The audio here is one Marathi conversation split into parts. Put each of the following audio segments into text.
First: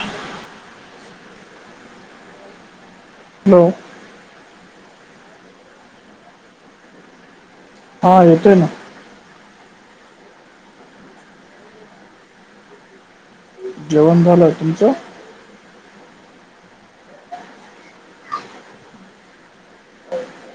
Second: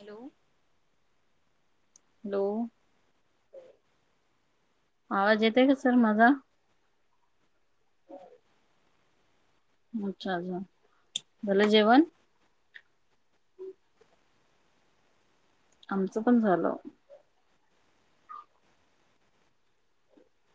हॅलो हॅलो म आवाज येतय का सर माझा हा येतोय ना अच्छा अच्छा झाले जेवण जेवण झालं आहे तुमचं आमचं पण झालं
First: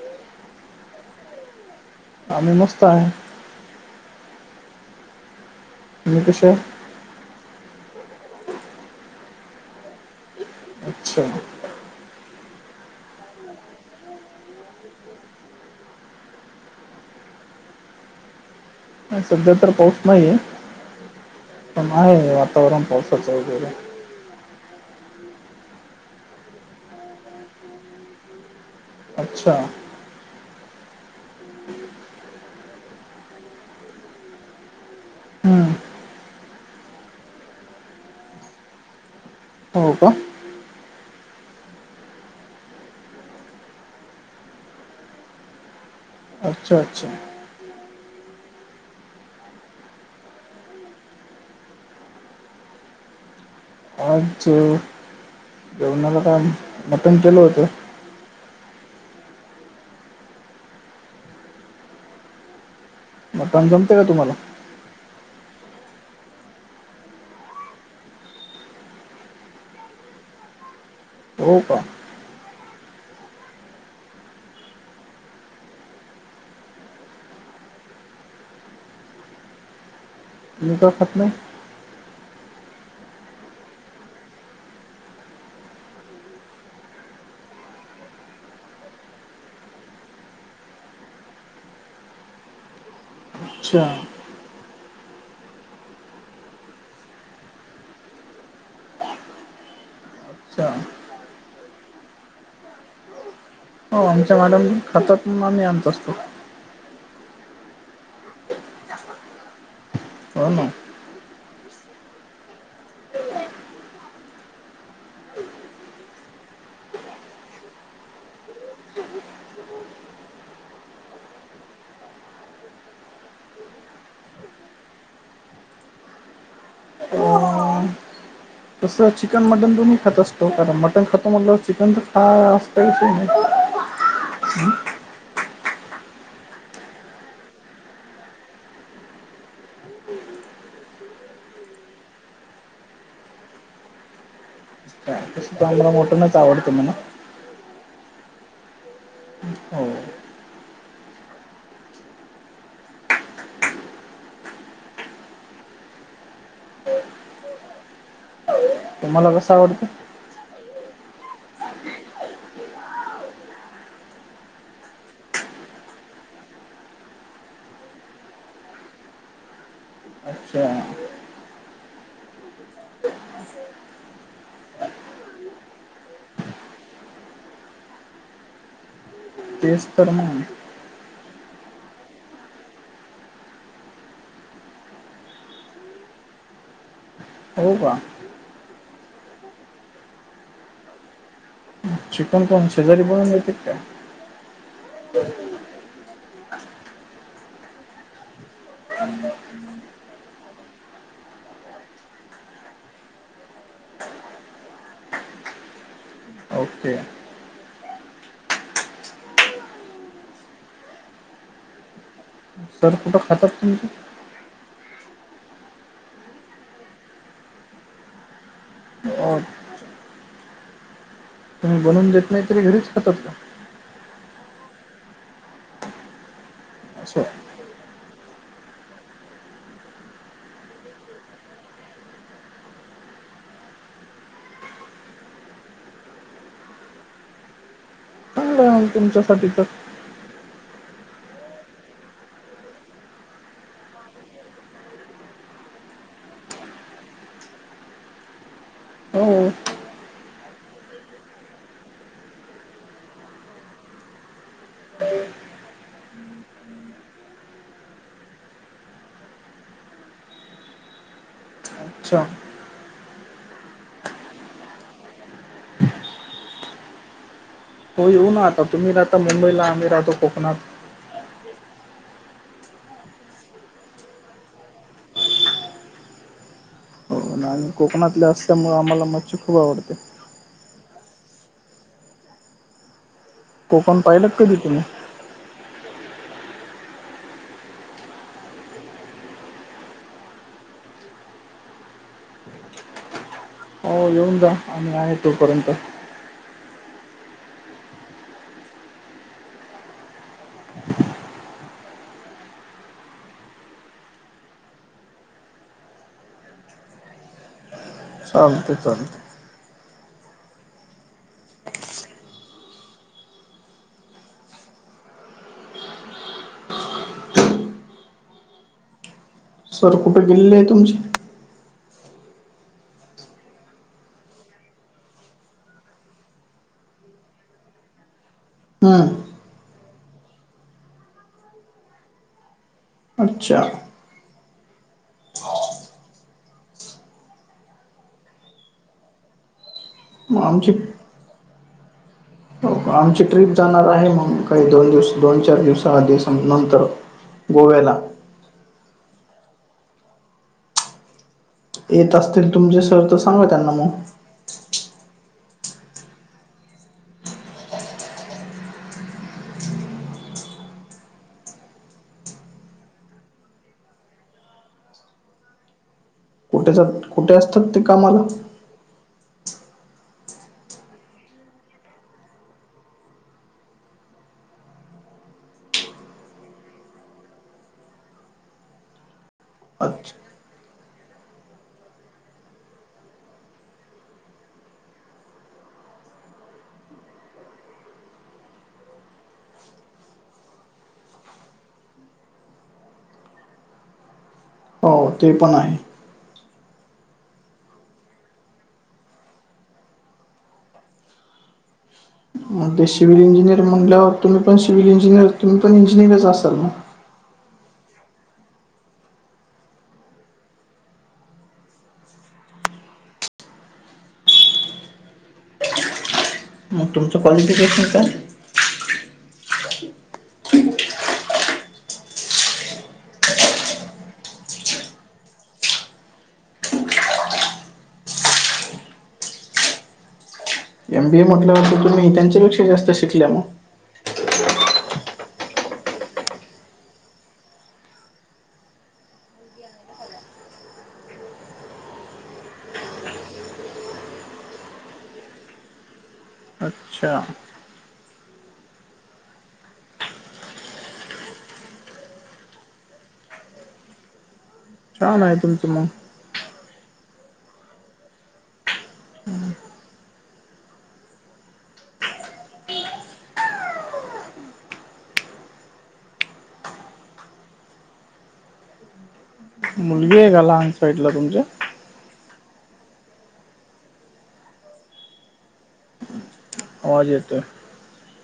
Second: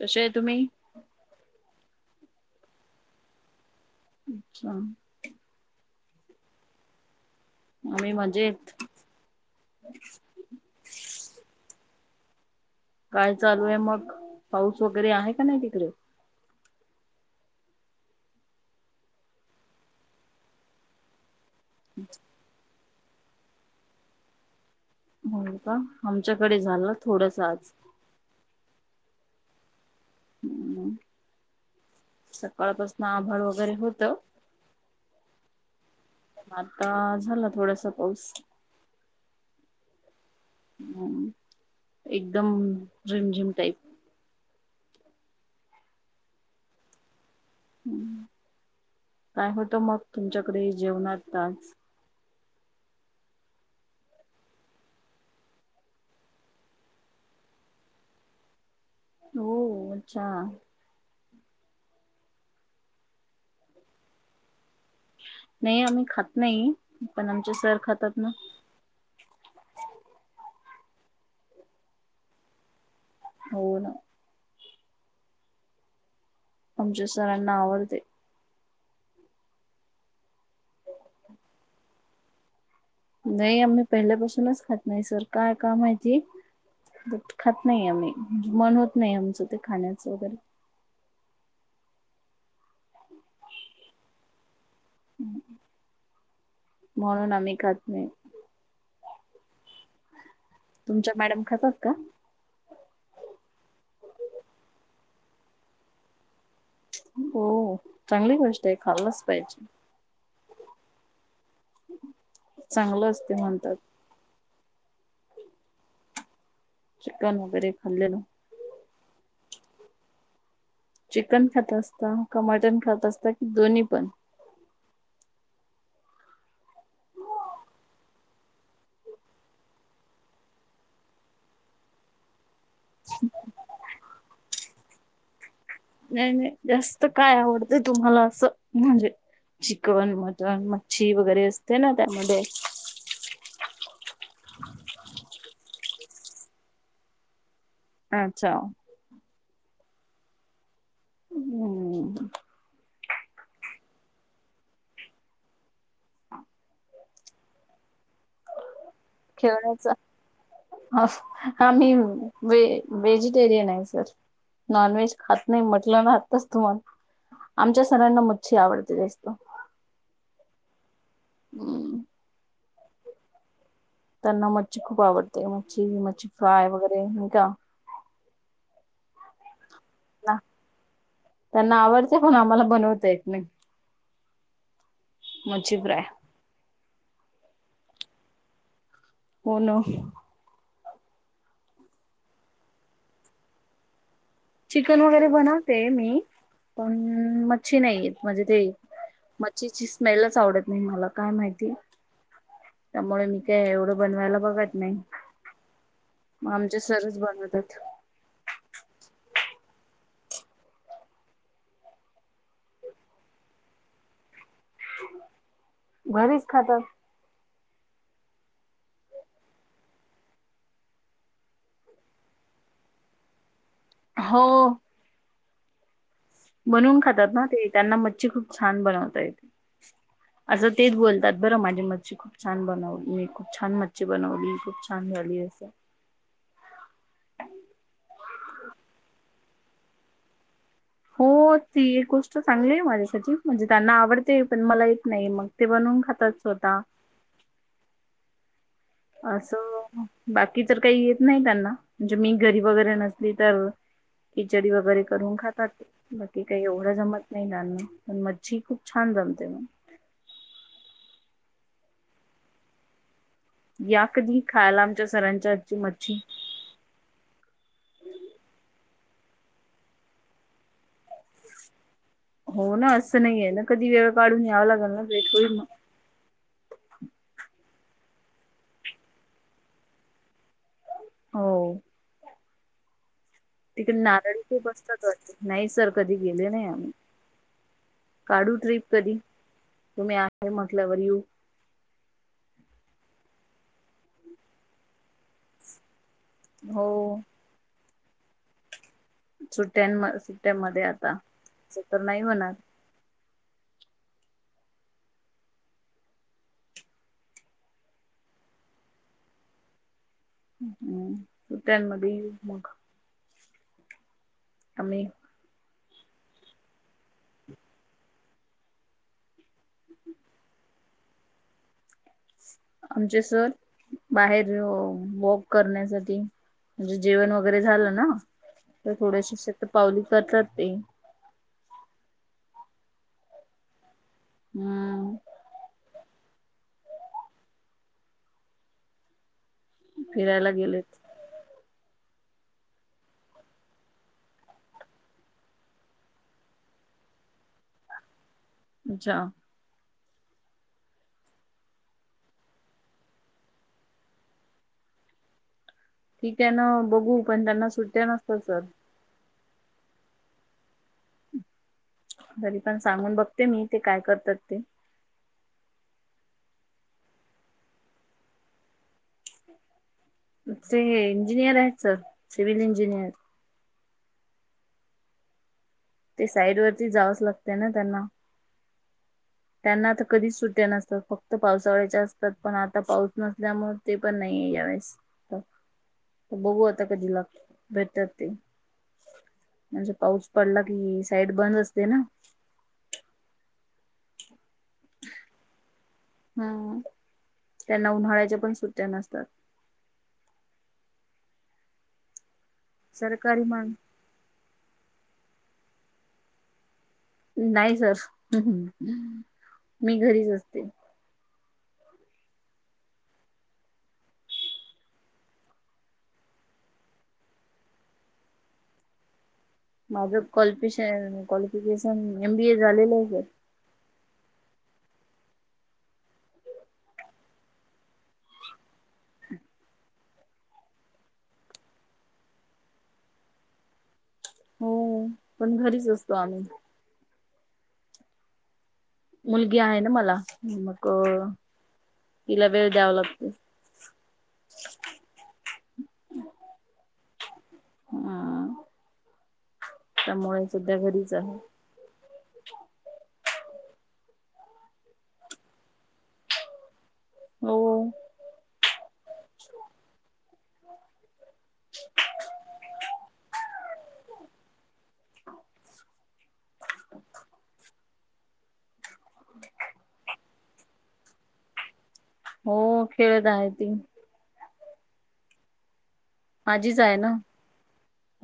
तसे तुम्ही आम्ही मस्त आहे अच्छा हेकसे आम्ही मजेत अच्छा काय चालू आहे मग पाऊस वगैरे आहे का नाही तिकडे सध्या तर पाऊस नाहीये पण आहे वातावरण पावसाचं वगैरे हो का आमच्याकडे झालं थोडस आज अच्छा हम् सकाळपासून आभाळ वगैरे होतं हम्म आता झाला थोडासा पाऊस हो का हम एकदम झिम झिम टाईप अच्छा अच्छा ह् काय होतं मग तुमच्याकडे जेवणात तास आज जेवणाला काय मटन केल होतं हो अच्छा म पान जमते का तुम्हाला नाही आम्ही खात नाही पण आमचे सर खातात ना हो का हो ना आमच्या सरांना आवरते नज खात नाही नाही आम्ही पहिल्यापासूनच खात नाही सर काय काम आहेती खात नाही आम्ही मन होत नाही आमचं ते खाण्याचं वगैरे अच्छा म्हणून आम्ही खात नाही अच्छा तुमच्या मॅडम खासात का हो आमच्या मॅडम खातात आम्ही आणत असतो हो चांगली गोष्ट आहे खाल्लाच पाहिजे हो ना चांगलं अस ते म्हणतात चिकन वगैरे खाल्लेल चिकन खात असता का मटण खात असता कि दोन्ही पण ह तसं चिकन मटन तुम्ही खात असतो कारण मटन खातो म्हटलंवर चिकन तर खाय अस त नाही नाही जास्त काय आवडतय तुम्हाला असं म्हणजे चिकन मटन मच्छी वगैरे असते ना त्यामध्ये [inaudible] चांगला मोठणच आवडत म अच्छा हो हम्म तुम्हाला कसं आवडतं खेळण्याचा हा मी व व्हेजिटेरियन आहे सर नॉन व्हेज खात नाही म्हटलं ना आताच तुम्हाला आमच्या सर्ांना मच्छी आवडते जासतो अच्छा हम त्यांना मच्छी खूप आवडते मच्छी मच्छी फ्राय वगैरे का तेचतोर्ण त्यांना आवडतेंय पण आम्हाला बनवताय एक नाही मची प्राय हो का होण चिकण कोण शेजारी बनवून घेतात का चिकन वगैरे बनवते मी पण मच्छी नाहीेत म्हणजे ते मच्छीची स्मेलच आवडत नाही मला काय माहिती त्यामुळे मी काय एवढं बनवायला बघत नाही मग आमचे ओके सरच बनवतात सर कुठं खातात तुमचे घरीच खातात हो तुम्ही बनून देत नाही तरी घरीच खातातत का हो बनवून असं खातात ना ते त्यांना मच्छी खूप छान बनवता येत असं तेच बोलतात बरं माझे मतिक खूप छान बनवली खूप छान मच्छी बनवली खूप छान झाली स चांगलं तुमच्यासाठी तर हो ती एक गोष्ट चांगलीय माझ्यासाठी म्हणजे त्यांना आवडते पण मला येत नाही मग ते बनून खात स्वत हो असं बाकी तर काही येत नाही त्यांना म्हणजे मी घरी वगैरे नसली तर खिचडी वगैरे करून खातात ते बाकी काही एवढं जमत नाही लना पण मज्जी खूप छान जमते मग अच्छा या कधी खायला आमच्या सरांच्याजची मच्छी हो येऊ ना आता तुम्ही राहता मुंबईला आम्ही राहतो कोकणात हो ना असं नाहीे ना कधी वेळ काढून यावा लागेल ना भेट होईल मग आणि कोकणातल्या असल्यामुळं आम्हाला मच्छ खूप आवडते हो तिकडे कोकण पाहिलं नारळी कधी खूप ब तुम्ही असतात वाते नाही सर कधी गेले नाही आम्ही काढू ट्रिप कधी तुम्ही आहे म्हटल्यावर यू हो येऊन जा आम्ही आहे तोपर्यंत हो सुट्ट्यां सुट्ट्यांमध्ये आता अस तर नाही होणार चालते चालते हम् त्यांमध्ये येऊ मग आ् सर कुठे गेलेले आहे तुमची आमचे सर बाहेर वॉक करण्यासाठी म्हणजे जेवण वगैरे झालं ना तर हम्म थोड्याशी शत पावली करतात ते अच्छा हम् मग फिरायला आमची गेलेत हो आमची ट्रीिप जाणार आहे मग काही दोन दिवस दोन चार दिवसा आधी नंतर गोव्याला अच्छा येत असतील तुमचे सर तर सांगा त्यांना मग ठीक आहे ना बघू पण त्यांना सुट्ट्या नसत सर घरी पण सांगून बघते मी ते काय करतात ते कुठे ज कुठे असतात ते कामाला ते इंजिनियर आहेत सर सिव्हल इंजिनियर ते साईड वरती जावंच लागते ना त्यांना त्यांना तरता अच्छा कधीच सुट्या नसतात फक्त पावसावळ्याच्या असतात पण आता पाऊस नसल्यामुळे ते पण नाही आहे यावेळेस बघू आता कधी लागत भेटर ते म्हणजे पाऊस पडला की साईड बंद असते ना हो ते पण आहे हम त्यांना उन्हाळ्याच्या पण सुट्ट्या नसतात म ते सि्हल सरकारी इंजिनिय मग म्हटल्यावर तुम्ही पण सि्हिल इंिनिर तुम्हीण इंजिनिर असाल ना नाही सर मी घरीच असते मग तुमचं क्वालिफिकेशन काय माझं क्वालिफ क्वालिफिकेशन एम बी ए झालेलं आहे [inaudible] एम बी ए म्हटल्यावरती तुम्ही त्यांच्यापेक्षा जास्त शिकल्या मग हो पण घरीच असतो आम्ही मुलगी आहे ना मला मग तिला वेळ द्यावा लागतो अच्छा हम त्यामुळे सध्या घरीच आहे छान आहे तुमचं मग हो [inaudible] ह् मुलगी आहे का लहान साईडला तुमच्या हो खेळत आहे ती माझीच आहे ना आवाज येतोय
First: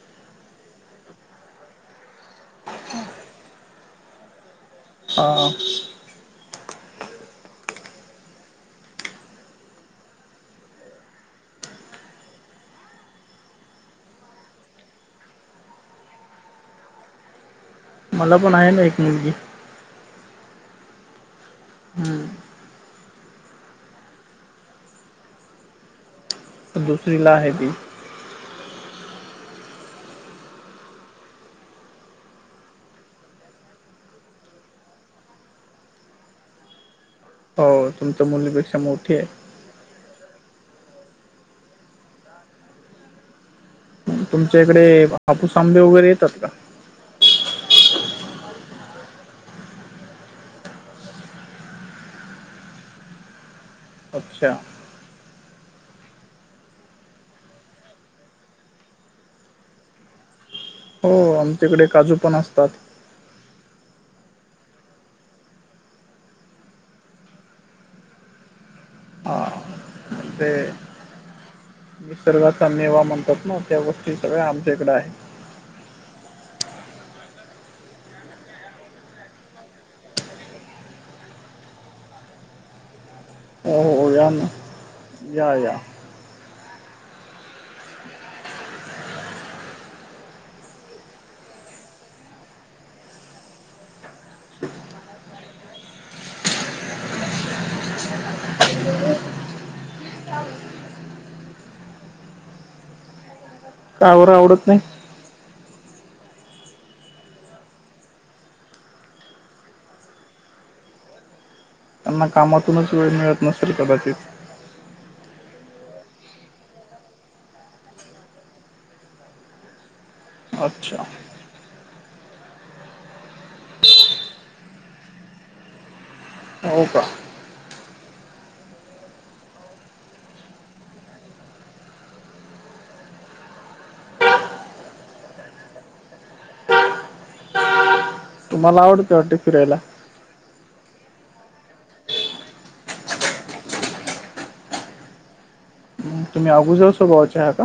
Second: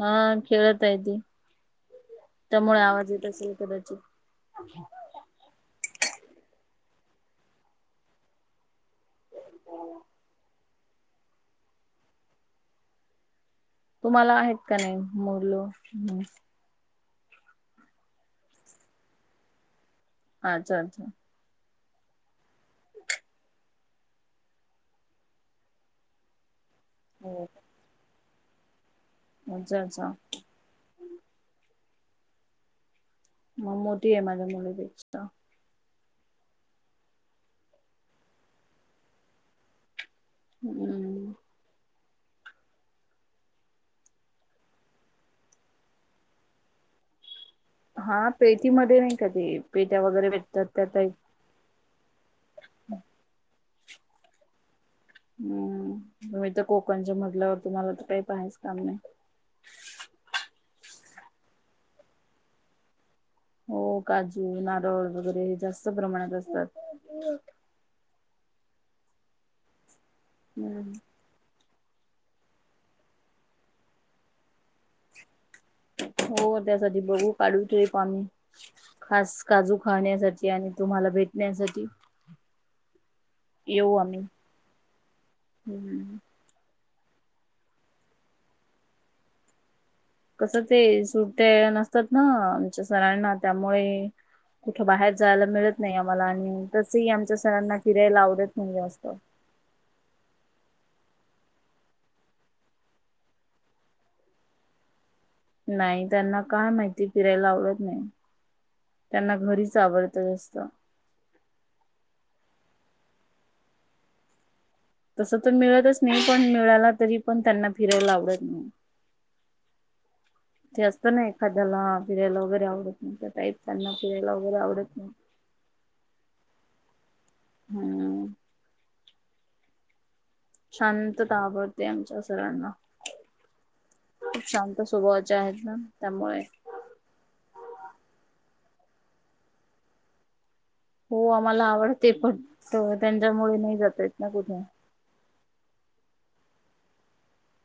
हा खेळत आहे ती त्यामुळे आवाज येत असेल कदाचित ह तुम्हाला आहेत का नाही मुल मला पण आहे ना एक निवजी अच्छा अच्छा. हां तर दुसरी ला हो. आहे ती. अच्छा अच्छा. मग मोठी आहे माझ्या मुलीपेक्षा. हो तुमच्या मुलीपेक्षा मोठी आहे. हम्म. तुमच्या इकडे हापूस आंबे वगैरे येतात का? हा पेटीमध्ये नाही का ते पेट्या वगैरेेे भेटत्यात का ताई. अच्छा. हम्म तुम्ही तर कोकणच्या मगल्यावरती तुम्हाला तर काही पाहायचा काम नाही. हो आमच्याकडे काजू पण असतात. हो काजू, नारळ वगैरे हे जास्त प्रमाणात असतात. हा. ते हम्म. निसर्गाचा मेवा म्हणतात ना त्या गोष्टी सगळ्या आमच्याकडे आहे. हो त्यासाठी बघू काढू ते पाणी. खास काजू खाण्यासाठी आणि तुम्हाला भेटण्यासाठी. हो येऊ हो आम्ही. या ना या या. हम्म. कसं ते सुट्या नसतात ना आमच्या सरांना त्यामुळे कुठं बाहेर जायला मिळत नाही आम्हाला आणि तसही आमच्या सरांना फिरायला आवडत नाय जास्त. कावर आवडत नाही. नाही त्यांना काय माहिती फिरायला आवडत नाही. त्यांना घरीच आवडत जास्त. त्यांना कामातूनच वेळ मिळत नसेल कदाचित. तसं तर मिळतच नाही पण मिळाला तरी पण त्यांना फिरायला आवडत नाही. ते अच्छा असतं नाय. कदाला फिरायला वगैरे आवडत नाही त्या टाईप त्यांना फिरायला वगैरे आवडत नाही. हो का. हम्म. शांतता आवडते आमच्या सरांना. खूप शांत स्वभावाचे आहेत ना त्यामुळे. तुम्हाला आवडतो वाटते फिरायला. हो आम्हाला आवडते फक्त त्यांच्यामुळे नाही जात येत ना कुठे. मग तुम्ही अगोजर स्वभावाचे आहे का?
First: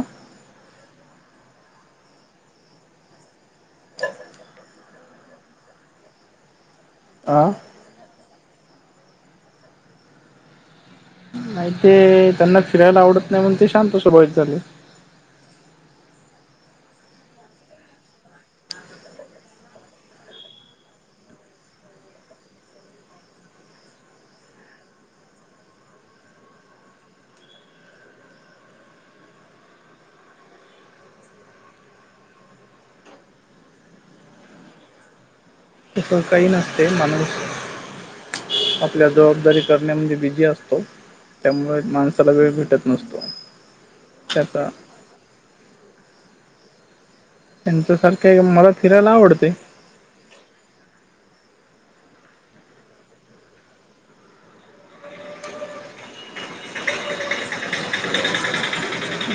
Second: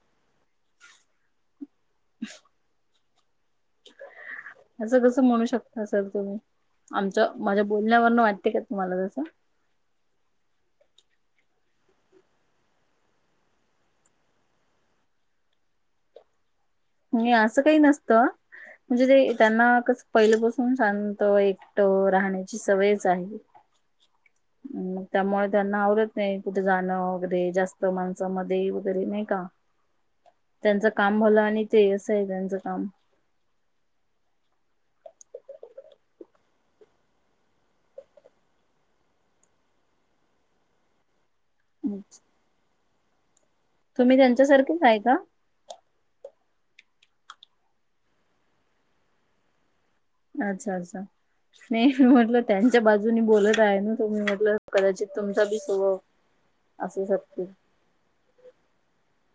ह असं कसं म्हणू शकता सर तुम्ही. आमचं हा माझ्या बोलण्यावरनं वाटते का तुम्हाला जसं? नाही ते त्यांना फिरायला आवडत नाही म्हणून ते शांत स्वभावित झाले. मी असं काही नसतं. म्हणजे ते त्यांना पहिलेपासून शांत एकट राहण्याची सवयच आहे. [inaudible] मग त्यामुळे त्यांना आवडत नाही कुठे जाणं वगैरे जास्त माणसामध्ये वगैरे नाही का त्यांचं काम भलं आणि ते असं आहे त्यांच काम. तसं काही नसते माणूस आपल्या जबाबदारी करण्या म्हणजे बिझी असतो. त्यामुळे माणसाला वेळ भेटत नसतो. तुम्ही त्याचा त्यांच्यासारखेच आहे का? त्यांच्यासारखं मला फिरायला आवडते. अच्छा अच्छा. नाही मी म्हटलं त्यांच्या बाजूनी बोलत आहे ना तु् म्हटलं कदाचित तुमचा बी स्वभाव असशी सक्की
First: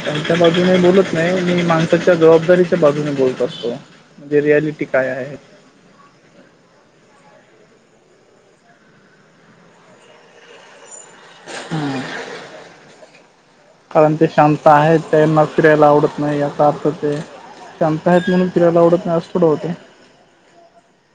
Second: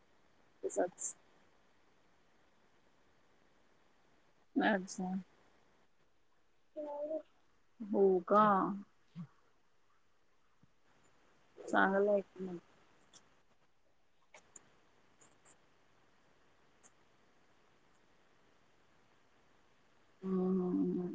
त्यांच्या बाजूने बोलत नाही मी माणसाच्या जबाबदारीच्या बाजूने बोलत असतो म्हणजे रियालिटी काय अच्छा आहे हो का चांगलं आहे कारण ते शांत आहे त्याईर फिरायला आवडत नाही याचा अर्थ ते शांत आहेत म्हणून फिरायला आवडत नाही असथोड होते हम हम